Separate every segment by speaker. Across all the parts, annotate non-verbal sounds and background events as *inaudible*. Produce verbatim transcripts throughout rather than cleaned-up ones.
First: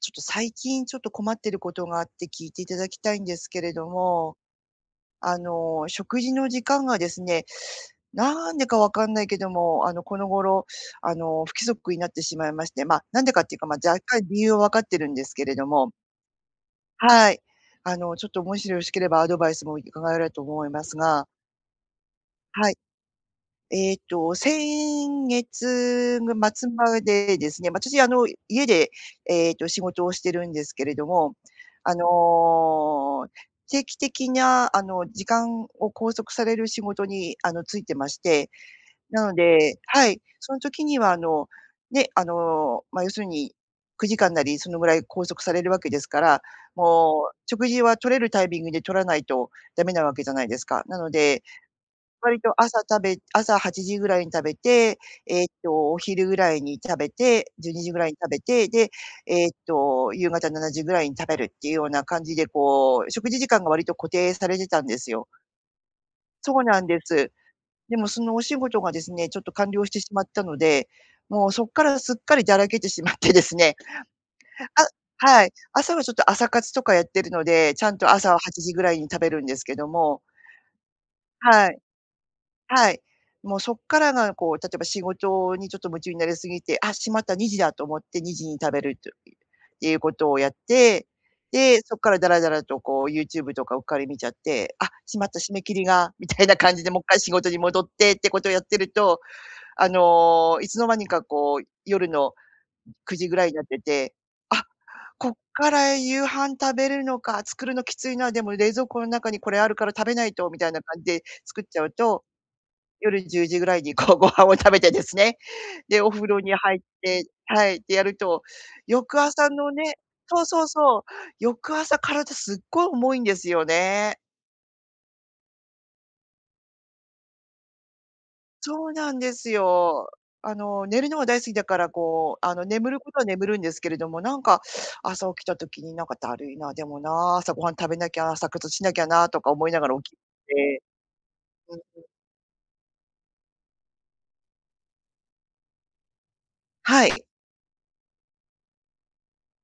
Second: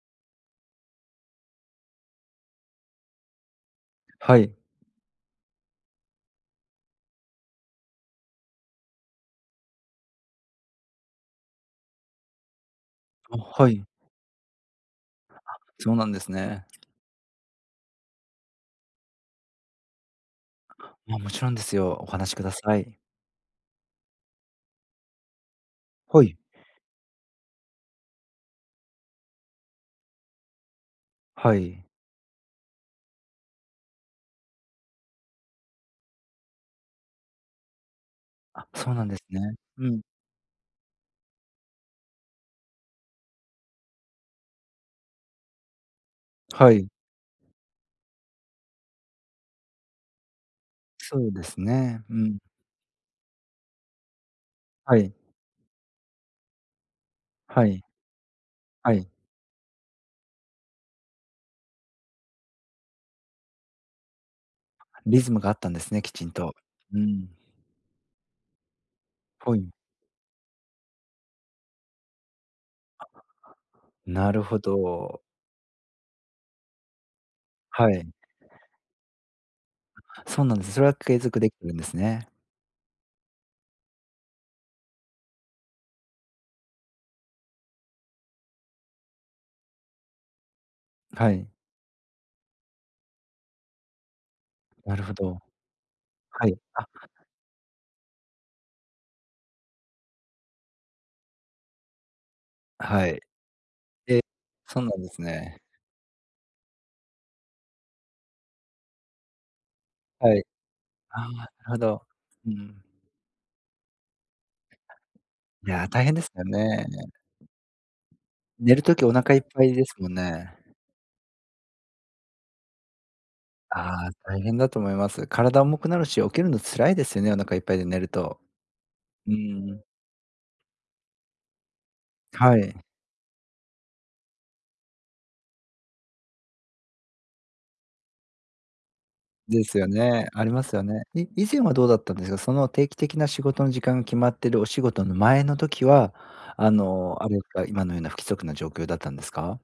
Speaker 1: ちょっと最近、ちょっと困ってることがあって聞いていただきたいんですけれども。
Speaker 2: はい。
Speaker 1: あの、食事の時間がですね、なんでか分かんないけども、あの、この頃、あの、不規則になってしまいまして。ま、なんで
Speaker 2: あ、
Speaker 1: かっていうか、
Speaker 2: は
Speaker 1: ま、
Speaker 2: い。
Speaker 1: 若干理由は分かってるんですけれ
Speaker 2: あ、
Speaker 1: ども。
Speaker 2: そうなんですね。
Speaker 1: はい、あの、ちょっと、もしよろしければ、アドバイスもいかがえれと思います
Speaker 2: も
Speaker 1: が。
Speaker 2: もちろんですよ。お話しくだ
Speaker 1: は
Speaker 2: さ
Speaker 1: い。
Speaker 2: い。
Speaker 1: ええと、先月
Speaker 2: は
Speaker 1: も
Speaker 2: い。
Speaker 1: 末までですね。ま、私、あの、家で、ええと、仕事をしてるんですけれども、
Speaker 2: はい。
Speaker 1: あの、定期的な、あの、時間を拘束される仕事に、あの、就いてまして。
Speaker 2: あ、そうなんです
Speaker 1: なの
Speaker 2: ね。
Speaker 1: で
Speaker 2: うん。
Speaker 1: はい。その時には、あの、ね、あの、ま、要するにくじかんなり、そのぐらい拘束されるわけですから、
Speaker 2: はい。
Speaker 1: もう、食事はとれるタイミングでとらないと駄目なわけじゃないですか。なの
Speaker 2: そう
Speaker 1: で、
Speaker 2: ですね。う
Speaker 1: 割
Speaker 2: ん。
Speaker 1: と朝食べ朝はちじぐらいに食べ
Speaker 2: は
Speaker 1: て、
Speaker 2: い。
Speaker 1: ええと、お昼ぐらいに食べて
Speaker 2: は
Speaker 1: じゅうに
Speaker 2: い。
Speaker 1: じぐらいに食べて、で、
Speaker 2: はい。
Speaker 1: ええと、夕方ななじぐらいに食べるっていうような感じで、こう、食事時間が割と固定されてたんです
Speaker 2: リ
Speaker 1: よ。
Speaker 2: ズムがあったんですね、きちん
Speaker 1: そ
Speaker 2: と。
Speaker 1: うなんで
Speaker 2: う
Speaker 1: す。
Speaker 2: ん。
Speaker 1: でもそのお仕事がですね、ちょっと
Speaker 2: はい。
Speaker 1: 完了してしまったので。もうそっからすっかりだらけてしまってですね。
Speaker 2: なるほ
Speaker 1: あ
Speaker 2: ど。
Speaker 1: はい。朝はちょっと朝活とかやってるので、ち
Speaker 2: は
Speaker 1: ゃん
Speaker 2: い。
Speaker 1: と朝ははちじぐらいに食べるんですけども。
Speaker 2: そうなんです、それは継続できて
Speaker 1: は
Speaker 2: るん
Speaker 1: い。
Speaker 2: ですね。
Speaker 1: はい。もう、そっからが、こう、例えば仕事にちょっと夢中になりすぎて、あ、しまった、にじだと思って、にじに食べるというっていうことをやって。
Speaker 2: はい。
Speaker 1: で、そっからだらだらと、こう、YouTube とかうっかり見ちゃって。あ、
Speaker 2: なるほ
Speaker 1: しまっ
Speaker 2: ど。
Speaker 1: た締め切りが、みた
Speaker 2: は
Speaker 1: いな
Speaker 2: い、
Speaker 1: 感じ
Speaker 2: あ。
Speaker 1: で、もっ回仕事に戻ってってことをやってると、あの、いつの間にか、こう、夜の
Speaker 2: は
Speaker 1: く
Speaker 2: い。
Speaker 1: じぐらいになってて。
Speaker 2: え、
Speaker 1: あ、
Speaker 2: そうなんです
Speaker 1: こっ
Speaker 2: ね。
Speaker 1: から夕飯食べるのか、作るのきついな、でも冷蔵庫の中にこれあるから食べない
Speaker 2: はい。
Speaker 1: と、みたいな感じで
Speaker 2: あ、なる
Speaker 1: 作っ
Speaker 2: ほ
Speaker 1: ちゃう
Speaker 2: ど。
Speaker 1: と、
Speaker 2: うん。
Speaker 1: 夜よるのじゅうじぐらいに、こう、ご飯を食べてですね、
Speaker 2: いや、
Speaker 1: で、
Speaker 2: 大
Speaker 1: お
Speaker 2: 変で
Speaker 1: 風
Speaker 2: す
Speaker 1: 呂
Speaker 2: よ
Speaker 1: に入っ
Speaker 2: ね。
Speaker 1: てはい、でやると、
Speaker 2: 寝るときお
Speaker 1: 翌
Speaker 2: 腹いっ
Speaker 1: 朝
Speaker 2: ぱ
Speaker 1: の
Speaker 2: いで
Speaker 1: ね
Speaker 2: すもん
Speaker 1: そう
Speaker 2: ね。
Speaker 1: そうそう、翌朝、体すっごい重いんですよ
Speaker 2: ああ、
Speaker 1: ね。
Speaker 2: 大変だと思います。体重くなるし、起きるの辛いですよね、お腹いっぱいで寝ると。
Speaker 1: そうなん
Speaker 2: う
Speaker 1: です
Speaker 2: ん。
Speaker 1: よ。あの、寝るのが大好きだから、こう、あ
Speaker 2: は
Speaker 1: の、
Speaker 2: い。
Speaker 1: 眠ることは眠るんですけれども、なんか、朝起きた時になんかだるいな、でもな、朝ごはん食べなきゃ、朝活しなきゃな、とか
Speaker 2: で
Speaker 1: 思い
Speaker 2: す
Speaker 1: な
Speaker 2: よ
Speaker 1: がら起き
Speaker 2: ね。あります
Speaker 1: て。
Speaker 2: よね。え、以前は
Speaker 1: うん
Speaker 2: どうだ
Speaker 1: う
Speaker 2: っ
Speaker 1: ん。
Speaker 2: たんですか？その、定期的な仕事の時間が決まっているお仕事の前の時は、あ
Speaker 1: は
Speaker 2: の、
Speaker 1: い。
Speaker 2: あれですか。今のような不規則な状況だったんですか？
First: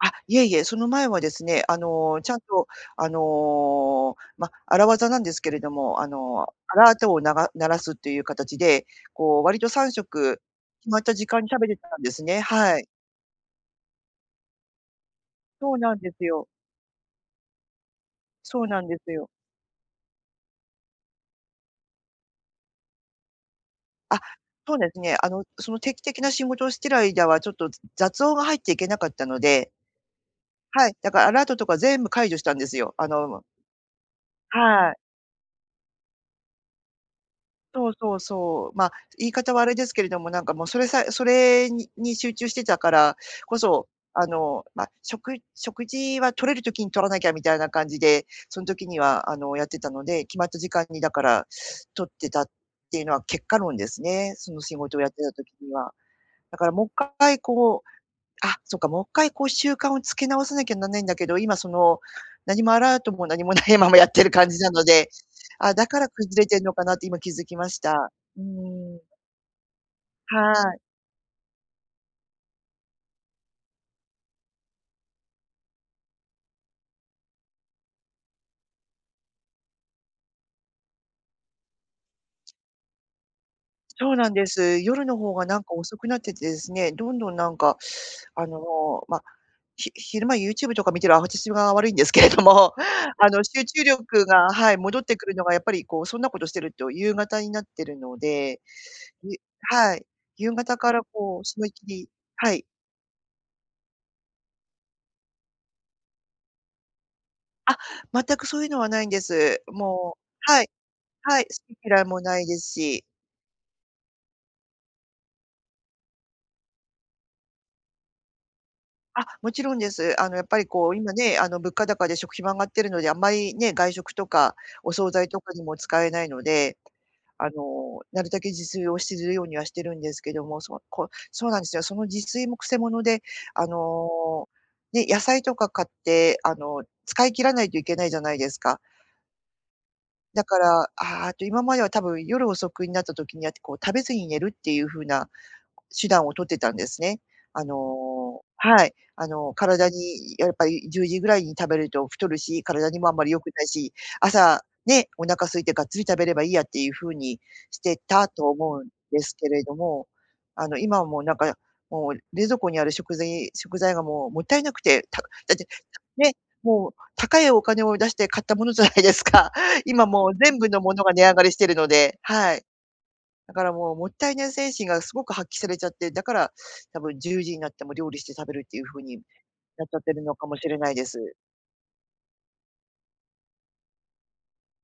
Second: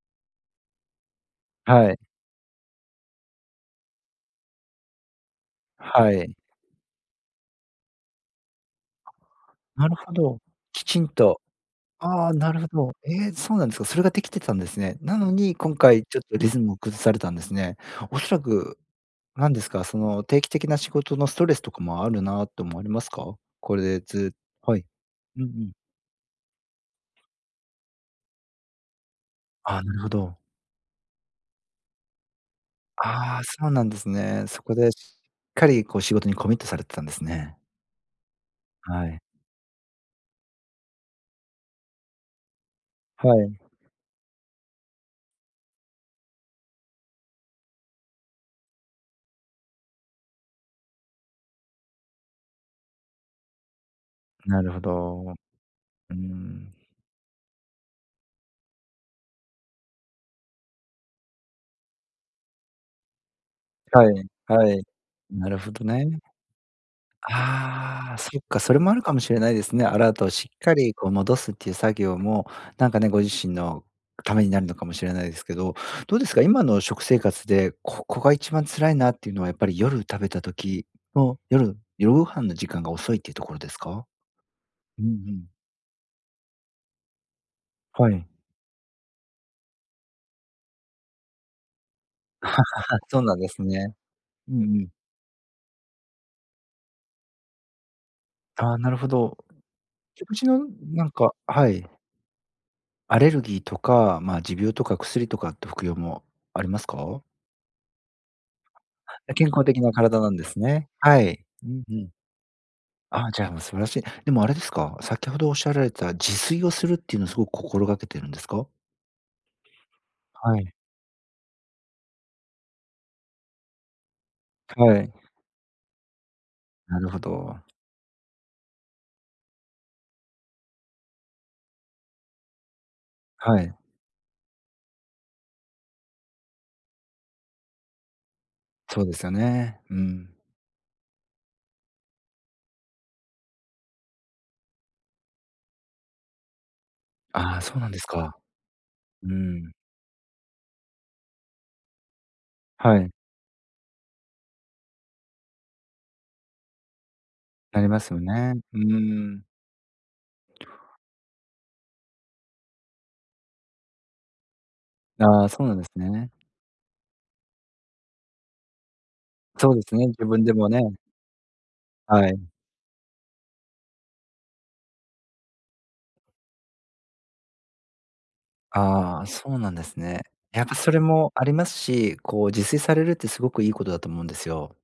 Speaker 1: あ、いえいえ、その前はですね、あ
Speaker 2: はい。
Speaker 1: の、ちゃんと、あの、ま、荒技なんですけれども、あ
Speaker 2: はい。
Speaker 1: の、アラートを鳴らすという形で、こう、割とさ
Speaker 2: な
Speaker 1: ん
Speaker 2: る
Speaker 1: しょ
Speaker 2: ほど。
Speaker 1: く
Speaker 2: き
Speaker 1: 決ま
Speaker 2: ち
Speaker 1: っ
Speaker 2: ん
Speaker 1: た時
Speaker 2: と。
Speaker 1: 間に食べてたんです
Speaker 2: ああ、
Speaker 1: ね、
Speaker 2: なるほ
Speaker 1: はい。
Speaker 2: ど。ええ、そうなんですか？それが出来たんですね。なのに、今
Speaker 1: そうなん
Speaker 2: 回
Speaker 1: で
Speaker 2: ちょっ
Speaker 1: す
Speaker 2: と、
Speaker 1: よ。
Speaker 2: リズムを崩されたんですね。恐ら
Speaker 1: そう
Speaker 2: く
Speaker 1: なんですよ。
Speaker 2: なんですか、その定期的な仕事のストレスとかもあるな、と思われますか？これで
Speaker 1: あ、
Speaker 2: ずっと
Speaker 1: そ
Speaker 2: は
Speaker 1: う
Speaker 2: い。
Speaker 1: ですね。あ
Speaker 2: うん
Speaker 1: の、
Speaker 2: うん。
Speaker 1: その定期的な仕事をしている間は、ちょっと雑音が入っちゃいけなかったので。
Speaker 2: あ、なるほど。
Speaker 1: はい、だから、アラートとか全部解除したんですよ、あのう
Speaker 2: ああ、
Speaker 1: む。
Speaker 2: そうなんですね。そこで、
Speaker 1: はい。
Speaker 2: しっかり、こう、仕事にコミットされてたんですね。
Speaker 1: そうそうそう。ま、
Speaker 2: はい。
Speaker 1: 言い方は、あれですけれども、なんかもう、それさえそれに集中してたから
Speaker 2: はい。
Speaker 1: こそ、あの、ま、食食事は取れる時に取らなきゃみたいな感じで、その時にはあのやってたので、決まった時間に、だから取ってたって言うのは結果論ですね、その
Speaker 2: なる
Speaker 1: 仕
Speaker 2: ほ
Speaker 1: 事をやって
Speaker 2: ど、
Speaker 1: た
Speaker 2: う
Speaker 1: 時には。
Speaker 2: ー
Speaker 1: だから、
Speaker 2: ん。
Speaker 1: もっかいこう、あ、そうか、もっかい、こう、習慣をつけ直さなきゃならないんだけど、今、その何もアラートも何もないままや
Speaker 2: は
Speaker 1: って
Speaker 2: い、
Speaker 1: る感じな
Speaker 2: はい。
Speaker 1: ので、
Speaker 2: なるほ
Speaker 1: あ、
Speaker 2: ど
Speaker 1: だから
Speaker 2: ね。
Speaker 1: 崩れてるのかなって、今気づきました。
Speaker 2: ああ。そ
Speaker 1: う
Speaker 2: っ
Speaker 1: ー
Speaker 2: か、それもある
Speaker 1: ん。
Speaker 2: かもしれないですね。アラートをし
Speaker 1: は
Speaker 2: っか
Speaker 1: い。
Speaker 2: り、こう、戻すって言う作業もなんかね、ご自身の為になるのかもしれないですけど。どうですか？今の食生活で、ここがいちばん辛いなって言うのは、やっぱり夜食べた時の、夜夜ご飯の時間が遅いって言うところですか？
Speaker 1: そうなんです。
Speaker 2: うん
Speaker 1: 夜
Speaker 2: う
Speaker 1: の方が、
Speaker 2: ん。
Speaker 1: なんか遅くなっててですね。どんどん、なんか、
Speaker 2: はい。
Speaker 1: あの、ま、ひ昼間 YouTube とか見てる私が悪いんですけれども、
Speaker 2: *laughs* そう
Speaker 1: あ
Speaker 2: なん
Speaker 1: の、
Speaker 2: です
Speaker 1: 集中
Speaker 2: ね。
Speaker 1: 力
Speaker 2: う
Speaker 1: が
Speaker 2: んう
Speaker 1: はい、
Speaker 2: ん。
Speaker 1: 戻ってくるのがやっぱり、こう、そんな事してると、夕方になってるので。
Speaker 2: ああ、なるほど。
Speaker 1: で、はい、
Speaker 2: 食事
Speaker 1: 夕
Speaker 2: の
Speaker 1: 方から、
Speaker 2: なんか
Speaker 1: こう、締
Speaker 2: は
Speaker 1: め切
Speaker 2: い。
Speaker 1: りはい。
Speaker 2: アレルギーとか、ま、持病とか薬とかって服用もありますか？
Speaker 1: あ、全くそういうのはないんで
Speaker 2: あ、健
Speaker 1: す。
Speaker 2: 康的な
Speaker 1: も
Speaker 2: 体
Speaker 1: う
Speaker 2: なんです
Speaker 1: はい、
Speaker 2: ね。は
Speaker 1: はい、
Speaker 2: い。う
Speaker 1: 好き
Speaker 2: んう
Speaker 1: 嫌い
Speaker 2: ん。
Speaker 1: もないですし。
Speaker 2: あ、じゃあ、もう素晴らしい。でもあれですか？先ほどおっしゃられた自炊をするっていうのすごく心がけてるんですか？
Speaker 1: あ、もちろんです。あの、やっ
Speaker 2: は
Speaker 1: ぱり、
Speaker 2: い。
Speaker 1: こう、今ね、あの、物価高で食費も上がってるので、あんまりね、外食とかお
Speaker 2: は
Speaker 1: 惣
Speaker 2: い。
Speaker 1: 菜とかにも使えないので、
Speaker 2: なるほ
Speaker 1: あ
Speaker 2: ど。
Speaker 1: の、なるたけ自炊をしするようにはしてるんですけども、そ、こ、そうなんですよ。その自炊もくせ者で、
Speaker 2: は
Speaker 1: あ
Speaker 2: い。
Speaker 1: の、ね、野菜とか買って、あの、使い切らないといけないじゃないですか。
Speaker 2: そうですよね。うん。
Speaker 1: だから、ああっと今までは多分夜遅くになった時にやって、こう、食べずに寝るっていう風な手段を取ってたんですね。
Speaker 2: ああ、
Speaker 1: あ
Speaker 2: そうなんですか？
Speaker 1: の、はい、あ
Speaker 2: うー
Speaker 1: の、
Speaker 2: ん。
Speaker 1: 体にやっぱりじゅうじぐらいに食べると太るし、体
Speaker 2: は
Speaker 1: にも
Speaker 2: い。
Speaker 1: あんまり良くないし、朝ね、お腹空いてがっつり食べればいいやっていう風にし
Speaker 2: あり
Speaker 1: て
Speaker 2: ますよ
Speaker 1: たと
Speaker 2: ね。
Speaker 1: 思
Speaker 2: う
Speaker 1: うんです
Speaker 2: ーん。
Speaker 1: けれども、あの、今はもう、なんか、もう、冷蔵庫にある食ぜい食材がもうもったいなくて、ただ
Speaker 2: ああ、
Speaker 1: っ
Speaker 2: そ
Speaker 1: て、
Speaker 2: うなんですね。
Speaker 1: ね、もう、高いお金を出して買ったものじゃないですか。
Speaker 2: そうですね、
Speaker 1: 今
Speaker 2: 自
Speaker 1: もう
Speaker 2: 分で
Speaker 1: 全
Speaker 2: も
Speaker 1: 部のも
Speaker 2: ね。
Speaker 1: のが値上がりしてるので、
Speaker 2: はい。
Speaker 1: はい。だからもうもったいない精神がすごく発揮されちゃって、だから多分じゅうじになっても料理して食べるっていう風に
Speaker 2: ああ、そうなんで
Speaker 1: なっち
Speaker 2: す
Speaker 1: ゃって
Speaker 2: ね。
Speaker 1: るのかも
Speaker 2: やっ
Speaker 1: し
Speaker 2: ぱ
Speaker 1: れな
Speaker 2: そ
Speaker 1: い
Speaker 2: れ
Speaker 1: で
Speaker 2: も
Speaker 1: す。
Speaker 2: ありますし、こう、自炊されるってすごくいいことだと思うんですよ。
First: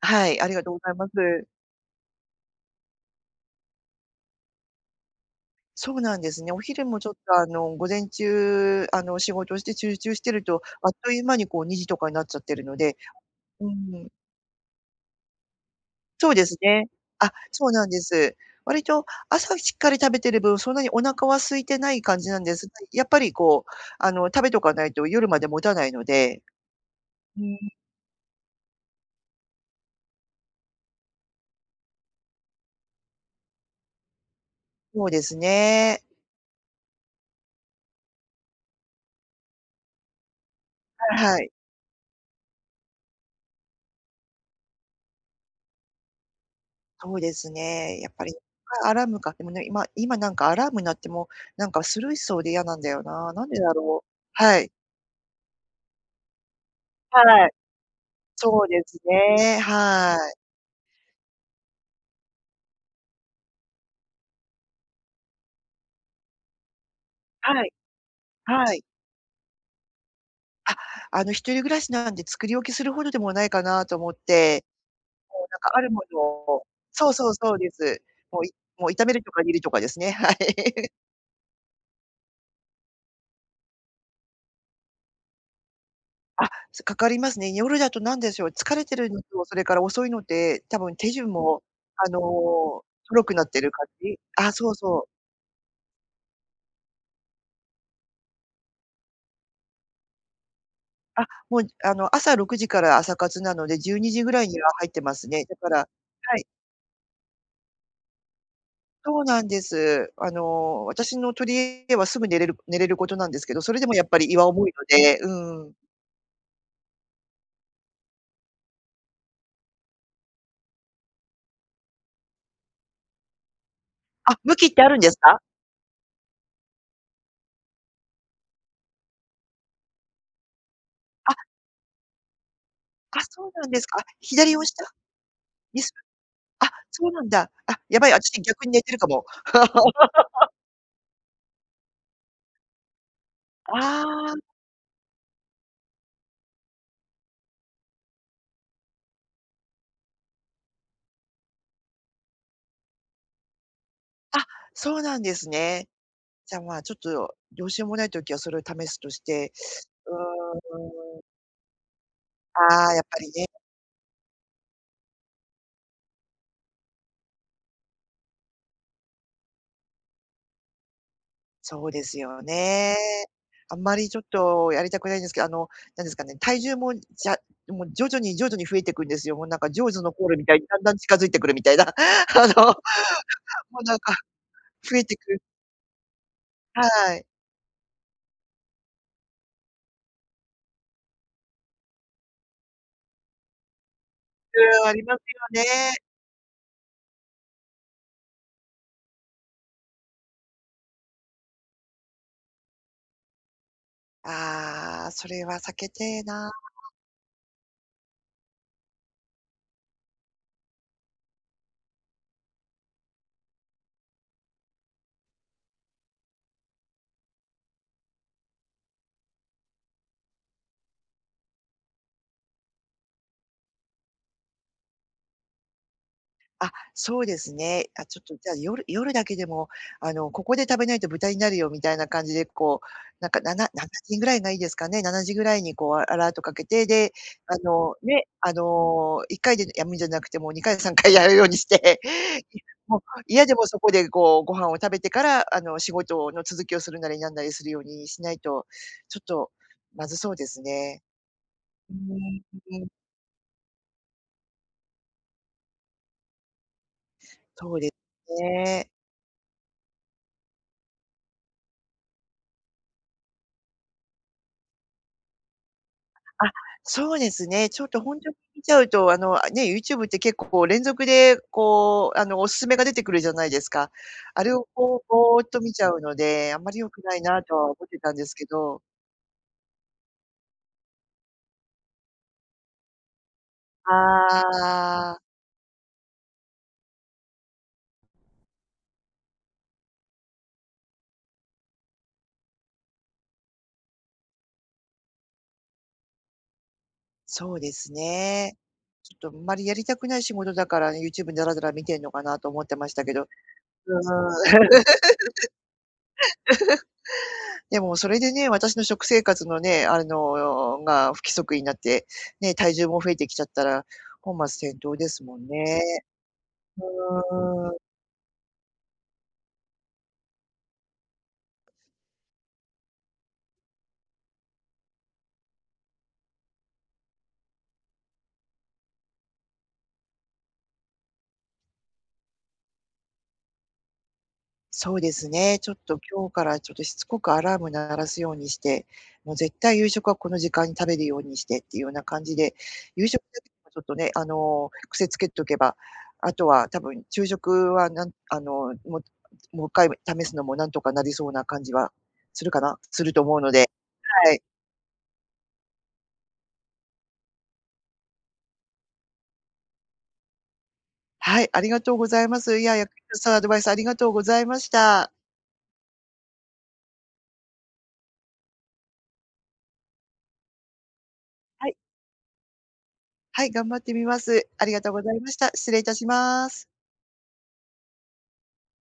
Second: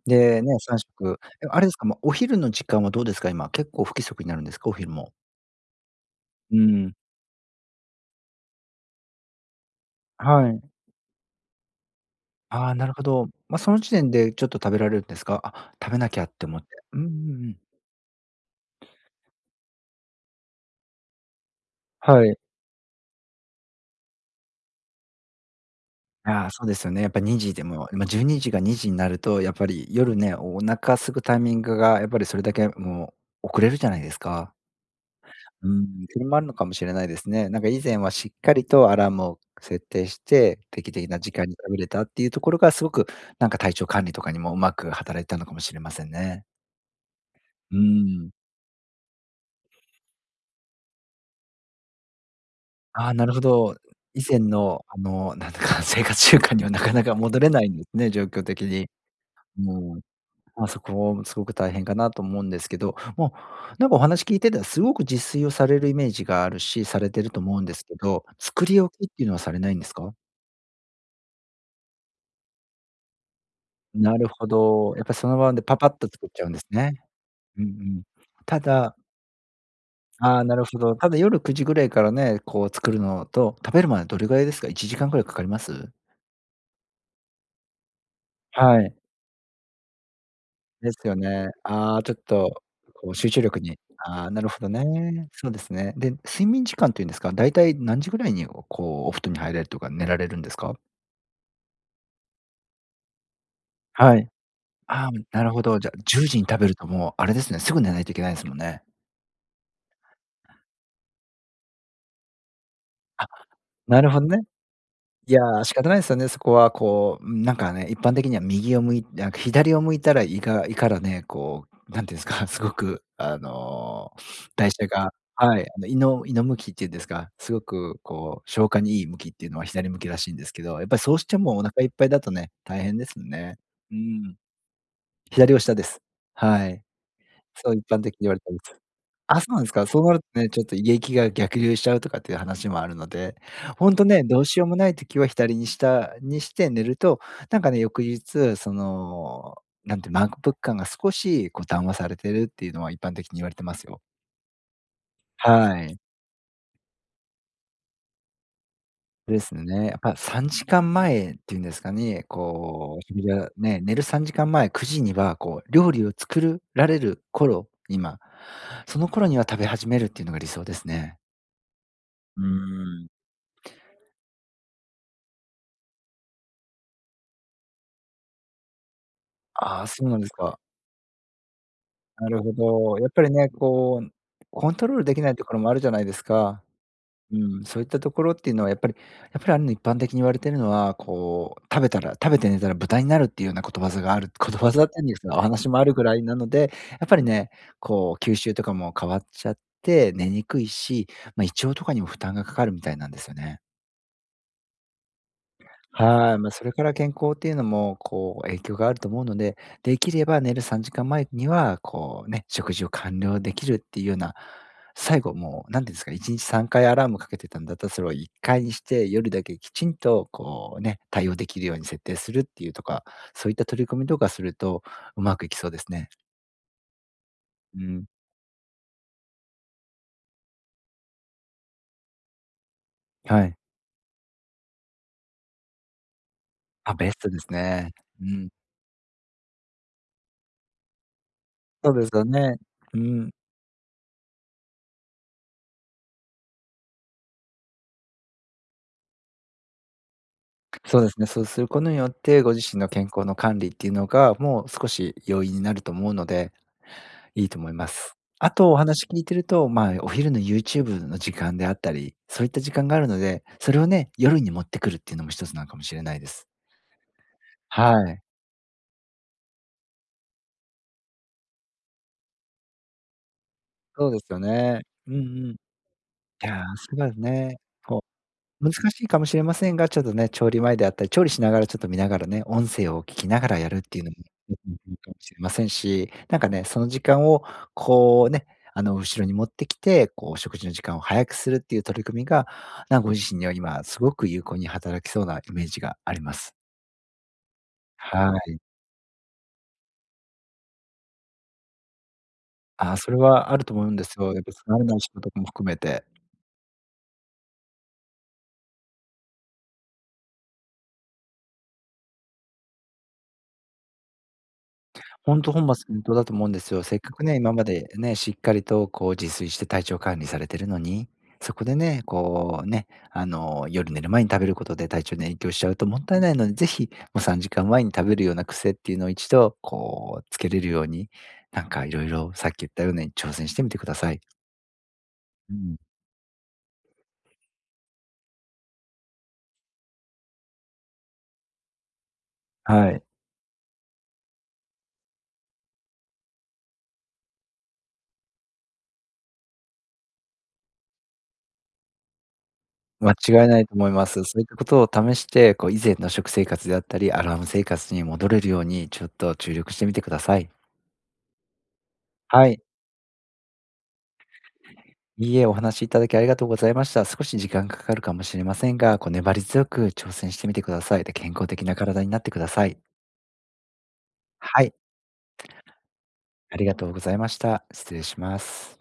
Speaker 1: はい、
Speaker 2: で、
Speaker 1: あり
Speaker 2: ね、
Speaker 1: がとう
Speaker 2: さ
Speaker 1: ご
Speaker 2: んし
Speaker 1: ざ
Speaker 2: ょ
Speaker 1: いま
Speaker 2: く。
Speaker 1: す。
Speaker 2: ではあれですか、ま、お昼の時間はどうですか今？結構不規則になるんですか？お昼も。
Speaker 1: そうなんですね。
Speaker 2: う
Speaker 1: お昼
Speaker 2: ーん。
Speaker 1: もちょっと、あの午前中、あの仕事して集中してる
Speaker 2: は
Speaker 1: と、
Speaker 2: い。
Speaker 1: あっという間にこうにじとかになっちゃってる
Speaker 2: ああ、
Speaker 1: の
Speaker 2: なる
Speaker 1: で、
Speaker 2: ほど。ま、
Speaker 1: う
Speaker 2: その時
Speaker 1: ーん。
Speaker 2: 点でちょっと食べられるんですか？「あ、食べなきゃ」
Speaker 1: そ
Speaker 2: っ
Speaker 1: う
Speaker 2: て
Speaker 1: です
Speaker 2: 思って。
Speaker 1: ね。
Speaker 2: うんうん
Speaker 1: あ、
Speaker 2: うん。
Speaker 1: そうなんです。割と朝しっかり食べてる分、そんなにお腹は空いてない感
Speaker 2: は
Speaker 1: じ
Speaker 2: い。
Speaker 1: なんですが、やっぱりこう、あの食べとかないと夜まで持たないので、
Speaker 2: ああ、そうですよね。やっぱに
Speaker 1: う
Speaker 2: じ
Speaker 1: ん。
Speaker 2: でも、ま、じゅうにじがにじになると、やっぱり夜ね、お腹空くタイミングがやっぱりそれだけもう遅れるじゃないですか。
Speaker 1: そうです
Speaker 2: うー
Speaker 1: ね。
Speaker 2: ん、それもあるのかもしれないですね。なんか以前はしっかりとアラームを設定して、定期的
Speaker 1: ああ、
Speaker 2: な時
Speaker 1: は
Speaker 2: 間
Speaker 1: い。
Speaker 2: に食べれたっていうところがすごくなんか体調管理とかにもうまく働いたのかもしれませんね。
Speaker 1: そうです
Speaker 2: う
Speaker 1: ね。やっぱ
Speaker 2: ーん。
Speaker 1: りかアラームか、でもね、今今なんかアラームになっても、なんかスルーしそうで嫌なんだよ
Speaker 2: ああ、な
Speaker 1: な。
Speaker 2: るほ
Speaker 1: なんでだ
Speaker 2: ど。
Speaker 1: ろう、
Speaker 2: 以前
Speaker 1: はい。
Speaker 2: のあのなんだか、生活習慣にはなかなか戻
Speaker 1: は
Speaker 2: れ
Speaker 1: い。
Speaker 2: ないんですね、状況
Speaker 1: そ
Speaker 2: 的
Speaker 1: うで
Speaker 2: に。
Speaker 1: すね、
Speaker 2: うーん。
Speaker 1: はーい。
Speaker 2: まあ、そこもすごく大変かなと思うんですけど、もうなんかお話聞いてたらすごく自炊をされるイメージがあるし、されてると思う
Speaker 1: は
Speaker 2: ん
Speaker 1: い。
Speaker 2: ですけど、作
Speaker 1: は
Speaker 2: り
Speaker 1: い。
Speaker 2: 置きっていうのはされないんですか？
Speaker 1: あ、あの一人暮らしなんで作り置きするほどでもないかなと思
Speaker 2: な
Speaker 1: っ
Speaker 2: るほ
Speaker 1: て。
Speaker 2: ど。やっぱりその
Speaker 1: こう、
Speaker 2: 場
Speaker 1: なん
Speaker 2: で
Speaker 1: か、
Speaker 2: パ
Speaker 1: あ
Speaker 2: パ
Speaker 1: る
Speaker 2: ッ
Speaker 1: も
Speaker 2: と作っちゃうんで
Speaker 1: の
Speaker 2: すね。
Speaker 1: そうそう、そう
Speaker 2: うんう
Speaker 1: で
Speaker 2: ん。
Speaker 1: す。もう、い
Speaker 2: た
Speaker 1: もう
Speaker 2: だ
Speaker 1: 炒めるとか煮るとかですね、はい。
Speaker 2: ああ、なるほ
Speaker 1: *laughs*
Speaker 2: ど。ただ夜くじぐらいからね、こう、作るのと、食べるまでどれぐらいですか？いちじかんぐらいかかります？
Speaker 1: あ、そ、かかりますね。夜だと何でしょう、疲
Speaker 2: は
Speaker 1: れ
Speaker 2: い。
Speaker 1: てるのと、それから遅いので、多
Speaker 2: で
Speaker 1: 分
Speaker 2: す
Speaker 1: 手
Speaker 2: よ
Speaker 1: 順
Speaker 2: ね。
Speaker 1: も、
Speaker 2: ああ、
Speaker 1: あ
Speaker 2: ちょっ
Speaker 1: の、
Speaker 2: と、
Speaker 1: と
Speaker 2: こう、
Speaker 1: ろ
Speaker 2: 集
Speaker 1: く
Speaker 2: 中
Speaker 1: なっ
Speaker 2: 力
Speaker 1: てる
Speaker 2: に。
Speaker 1: 感じ。
Speaker 2: ああ、なる
Speaker 1: あ、
Speaker 2: ほど
Speaker 1: そうそう。
Speaker 2: ね。そうですね。で、睡眠時間ていうんですか、だいたい何時ぐらいに、おこうお布団に入れるとか、寝られるんですか？
Speaker 1: あ、もう、あの、朝ろくじから朝活なので、じゅうに
Speaker 2: は
Speaker 1: じ
Speaker 2: い。
Speaker 1: ぐらいには入って
Speaker 2: ああ、
Speaker 1: ま
Speaker 2: む、
Speaker 1: す
Speaker 2: な
Speaker 1: ね。
Speaker 2: る
Speaker 1: だ
Speaker 2: ほ
Speaker 1: か
Speaker 2: ど。じ
Speaker 1: ら
Speaker 2: ゃ、じゅう
Speaker 1: は
Speaker 2: じ
Speaker 1: い。
Speaker 2: に食べるともう、あれですね、すぐ寝ないといけないですもんね。
Speaker 1: そうなんです。あの、私の取柄ではすぐ寝れる寝れることな
Speaker 2: あ、
Speaker 1: んですけど、それでも
Speaker 2: な
Speaker 1: やっ
Speaker 2: る
Speaker 1: ぱ
Speaker 2: ほど
Speaker 1: り胃
Speaker 2: ね。
Speaker 1: は重いので、
Speaker 2: いや、
Speaker 1: うん。
Speaker 2: 仕方ないっすよね、そこは、こう、ん、なんかね、一般的には右を向いなんか、左を向いたら胃が胃からね、こう、何て言うんすか、すごく、あの、
Speaker 1: あ、向きっ
Speaker 2: 代
Speaker 1: て
Speaker 2: 謝
Speaker 1: あるんで
Speaker 2: が
Speaker 1: すか？
Speaker 2: はい、あの、胃の胃の向きっていうんですか、すごく、こう、消化にいい向きっていうのは左向きらしいんですけど。やっぱ、そうし
Speaker 1: あ。
Speaker 2: ちぇもお腹いっぱいだとね、大変です
Speaker 1: あ、
Speaker 2: もん
Speaker 1: そう
Speaker 2: ね。
Speaker 1: なんです
Speaker 2: う
Speaker 1: か。
Speaker 2: ーん。
Speaker 1: 左を下？
Speaker 2: 左を下
Speaker 1: に
Speaker 2: で
Speaker 1: す
Speaker 2: す。
Speaker 1: あ、
Speaker 2: はい。
Speaker 1: そうなんだ。
Speaker 2: そう
Speaker 1: あ、
Speaker 2: 一般
Speaker 1: やばい。
Speaker 2: 的に言われ
Speaker 1: 私
Speaker 2: てま
Speaker 1: 逆に
Speaker 2: す。
Speaker 1: 寝てるかも。
Speaker 2: あ、そうなんですか。そうなるとね、
Speaker 1: *laughs*
Speaker 2: ちょっと胃液が逆流しちゃうとかっていう話もあるので、本当ね、
Speaker 1: あ
Speaker 2: ど
Speaker 1: あ。
Speaker 2: うしようもない時は左に下にして寝ると、なんかね、翌日、その、なんてまんくぷく感が少し、こう、だんわされているっていうのは一般的に言われてますよ。
Speaker 1: あ、そうなんです
Speaker 2: は
Speaker 1: ね。
Speaker 2: い。
Speaker 1: じゃ、まあちょっとどうしようもない時はそれを試すとし
Speaker 2: で
Speaker 1: て、
Speaker 2: すね。やっ
Speaker 1: う
Speaker 2: ぱさんじかん
Speaker 1: ーん。
Speaker 2: 前っていうんですかね、
Speaker 1: ああ、
Speaker 2: こ
Speaker 1: や
Speaker 2: う
Speaker 1: っぱ
Speaker 2: 食事
Speaker 1: りね。
Speaker 2: が、ね、寝るさんじかん前、くじにはこう料理を作るられる頃に、ま、その頃には食べ始めるっていうのが理想ですね。
Speaker 1: そうです
Speaker 2: う
Speaker 1: よ
Speaker 2: ー
Speaker 1: ね。
Speaker 2: ん。
Speaker 1: あんまりちょっとやりたくないんですけど、あのなんですかね、体重もじゃもう徐々に徐々に増えてくんですよ。もうなんかジ
Speaker 2: あ
Speaker 1: ョ
Speaker 2: あ、
Speaker 1: ーズ
Speaker 2: そう
Speaker 1: の
Speaker 2: なん
Speaker 1: コ
Speaker 2: で
Speaker 1: ー
Speaker 2: す
Speaker 1: ルみた
Speaker 2: か。
Speaker 1: いにだんだん近づいてくるみたいな *giggles* あ
Speaker 2: なるほ
Speaker 1: の、も
Speaker 2: ど。やっぱりね、
Speaker 1: うなん
Speaker 2: こう、
Speaker 1: か
Speaker 2: コントロ
Speaker 1: 増
Speaker 2: ール
Speaker 1: え
Speaker 2: で
Speaker 1: て
Speaker 2: きな
Speaker 1: く
Speaker 2: い
Speaker 1: る。
Speaker 2: ところもあるじゃないですか。
Speaker 1: はい。
Speaker 2: うん、そういったところっていうのは、やっぱりやっぱり、あの一般的に言われてるのは、こう食べたら食べて寝たら豚になるっていうような諺がある諺だっ
Speaker 1: や、あ
Speaker 2: た
Speaker 1: り
Speaker 2: んで
Speaker 1: ま
Speaker 2: す
Speaker 1: す
Speaker 2: か、お
Speaker 1: よ
Speaker 2: 話もある
Speaker 1: ね。
Speaker 2: ぐらいなので、やっぱりね、こう吸収とかも変わっちゃって寝にくいし、ま、胃腸とかにも負担がかかるみたいなんですよね。
Speaker 1: ああ、それは避けてえ
Speaker 2: はい、
Speaker 1: なあ。
Speaker 2: ま、それから健康っていうのもこう影響があると思うので、できれば寝るさんじかん前にはこう、ね、食事を完了できるっていうような、最後もう何て言うんですかいちにちさんかいアラームかけてたんだったら、それをいっかいにして夜だけきちんとこう、ね、対応できるように設定するっていうとか、そういった取り組みとかするとうまくいきそうですね。
Speaker 1: あ、そうです
Speaker 2: う
Speaker 1: ね。あ、
Speaker 2: ん。
Speaker 1: ちょっとじゃあ夜夜だけでも、あの「ここで食べないと豚になるよ」みたいな感じで、こう、なんか
Speaker 2: は
Speaker 1: な
Speaker 2: い。
Speaker 1: な何時ぐらいがいいですかね、ななじぐらいにこうアラートかけて、
Speaker 2: あ、ベ
Speaker 1: で、
Speaker 2: ストです
Speaker 1: あ
Speaker 2: ね。
Speaker 1: の
Speaker 2: う
Speaker 1: ね、
Speaker 2: ん。
Speaker 1: あのいっかいでやむんじゃなくてもうにかいさんかいやるようにし
Speaker 2: そう
Speaker 1: て、
Speaker 2: ですよね。う
Speaker 1: もう
Speaker 2: ん。
Speaker 1: 嫌でもそこでこうご飯を食べてから、あの仕事の続きをするなりなんなりするようにしないと、ちょっとまずそうです
Speaker 2: そう
Speaker 1: ね。
Speaker 2: ですね、そうすること
Speaker 1: うー
Speaker 2: に
Speaker 1: ん。
Speaker 2: よって、ご自身
Speaker 1: うう
Speaker 2: の
Speaker 1: ん。
Speaker 2: 健康の管理っていうのが、もう少し容易になると思うので、いいと思い
Speaker 1: そう
Speaker 2: ま
Speaker 1: で
Speaker 2: す。
Speaker 1: す
Speaker 2: あとお
Speaker 1: ね。
Speaker 2: 話聞いてると、ま、お昼のユーチューブの時間であったり、そういった時間があるので、それをね、夜に持ってくるっていうのも一つなのかもしれないです。
Speaker 1: あ、そうですね、ちょっ
Speaker 2: は
Speaker 1: と本
Speaker 2: い。
Speaker 1: 当に見ちゃうと、あの、あね、ユーチューブって結構こう連続でこうあのおすすめが出てくるじゃないですか。
Speaker 2: そうですよ
Speaker 1: あれを
Speaker 2: ね。
Speaker 1: こう
Speaker 2: うんう
Speaker 1: ぼっ
Speaker 2: ん。い
Speaker 1: と見ちゃうので、あん
Speaker 2: や、
Speaker 1: まり良
Speaker 2: す
Speaker 1: く
Speaker 2: が
Speaker 1: な
Speaker 2: ず
Speaker 1: いなと
Speaker 2: ね。
Speaker 1: は思って
Speaker 2: こ
Speaker 1: たんですけ
Speaker 2: う、難
Speaker 1: ど。
Speaker 2: しいかもしれませんが、ちょっとね、調理前であったり、調理しながらちょっと見ながらね、音声を聴きながらやるっていうのも *unintelligible* かも
Speaker 1: ああ。
Speaker 2: しれませんし、なんかね、その時間をこうね、あの後ろに持ってきて、こう食事の時間を早くするっていう取り組みが、なんかご自身には今すごく有効に働きそうなイメージがあります。
Speaker 1: そうです
Speaker 2: は
Speaker 1: ね。
Speaker 2: い。
Speaker 1: ちょっとあんまりやりたくない仕事だからね、ユーチューブ、ダラダラ観てんのかなと思ってまし
Speaker 2: あ、
Speaker 1: た
Speaker 2: そ
Speaker 1: け
Speaker 2: れ
Speaker 1: ど。う
Speaker 2: はあると思うん
Speaker 1: ー
Speaker 2: ですよ。
Speaker 1: ん。
Speaker 2: やっぱり *unintelligible* のお仕事も含めて。
Speaker 1: *laughs* でもそれでね、私の食生活のね、あのが不規則になって、ね、体重も増えてきちゃったら、本末転倒ですも
Speaker 2: 本
Speaker 1: ん
Speaker 2: 当、本
Speaker 1: ね。
Speaker 2: 末転倒だと思うんですよ。せっかくね、今ま
Speaker 1: うーん。
Speaker 2: でね、しっかりとこう自炊して体調管理されているのに、そこでねこうね、あの夜寝る前に食べることで体調に影響しちゃうともったいないので、ぜひ、もうさんじかんまえに食べるような癖っていうのを一度こうつけれるように、なんか色々、さっき言ったように挑戦してみて下さい。
Speaker 1: そうです
Speaker 2: う
Speaker 1: ね、ちょっ
Speaker 2: ん。
Speaker 1: と今日からちょっとしつこくアラーム鳴らすようにして、もう絶対夕食はこの時間に食べるようにしてっていうような感じで、
Speaker 2: はい。
Speaker 1: 夕食はちょっとね、あの、癖つけておけば、あとは多分昼食はなんあの、ももういっかい試すのも何とかなりそうな感じはするかな？する
Speaker 2: 間
Speaker 1: と思う
Speaker 2: 違い
Speaker 1: の
Speaker 2: な
Speaker 1: で。
Speaker 2: いと思います。
Speaker 1: は
Speaker 2: そ
Speaker 1: い。
Speaker 2: ういったことを試してこう、以前の食生活であったりアラーム生活に戻れるように、ちょっと注力してみてください。
Speaker 1: はい、ありがとうございま
Speaker 2: は
Speaker 1: す。
Speaker 2: い。
Speaker 1: いや、*unintelligible* アドバイスありがとうございました。
Speaker 2: いいえ、お話し頂きありがとうございました。少し時間かかるかも知れませんが、こう粘り強く挑戦してみて下さい。で、健康的
Speaker 1: はい。
Speaker 2: な身体になって下さい。
Speaker 1: はい、頑張ってみます。
Speaker 2: は
Speaker 1: あ
Speaker 2: い。
Speaker 1: りがとうございました。失礼しま
Speaker 2: あ
Speaker 1: す。
Speaker 2: りがとうございました。失礼します。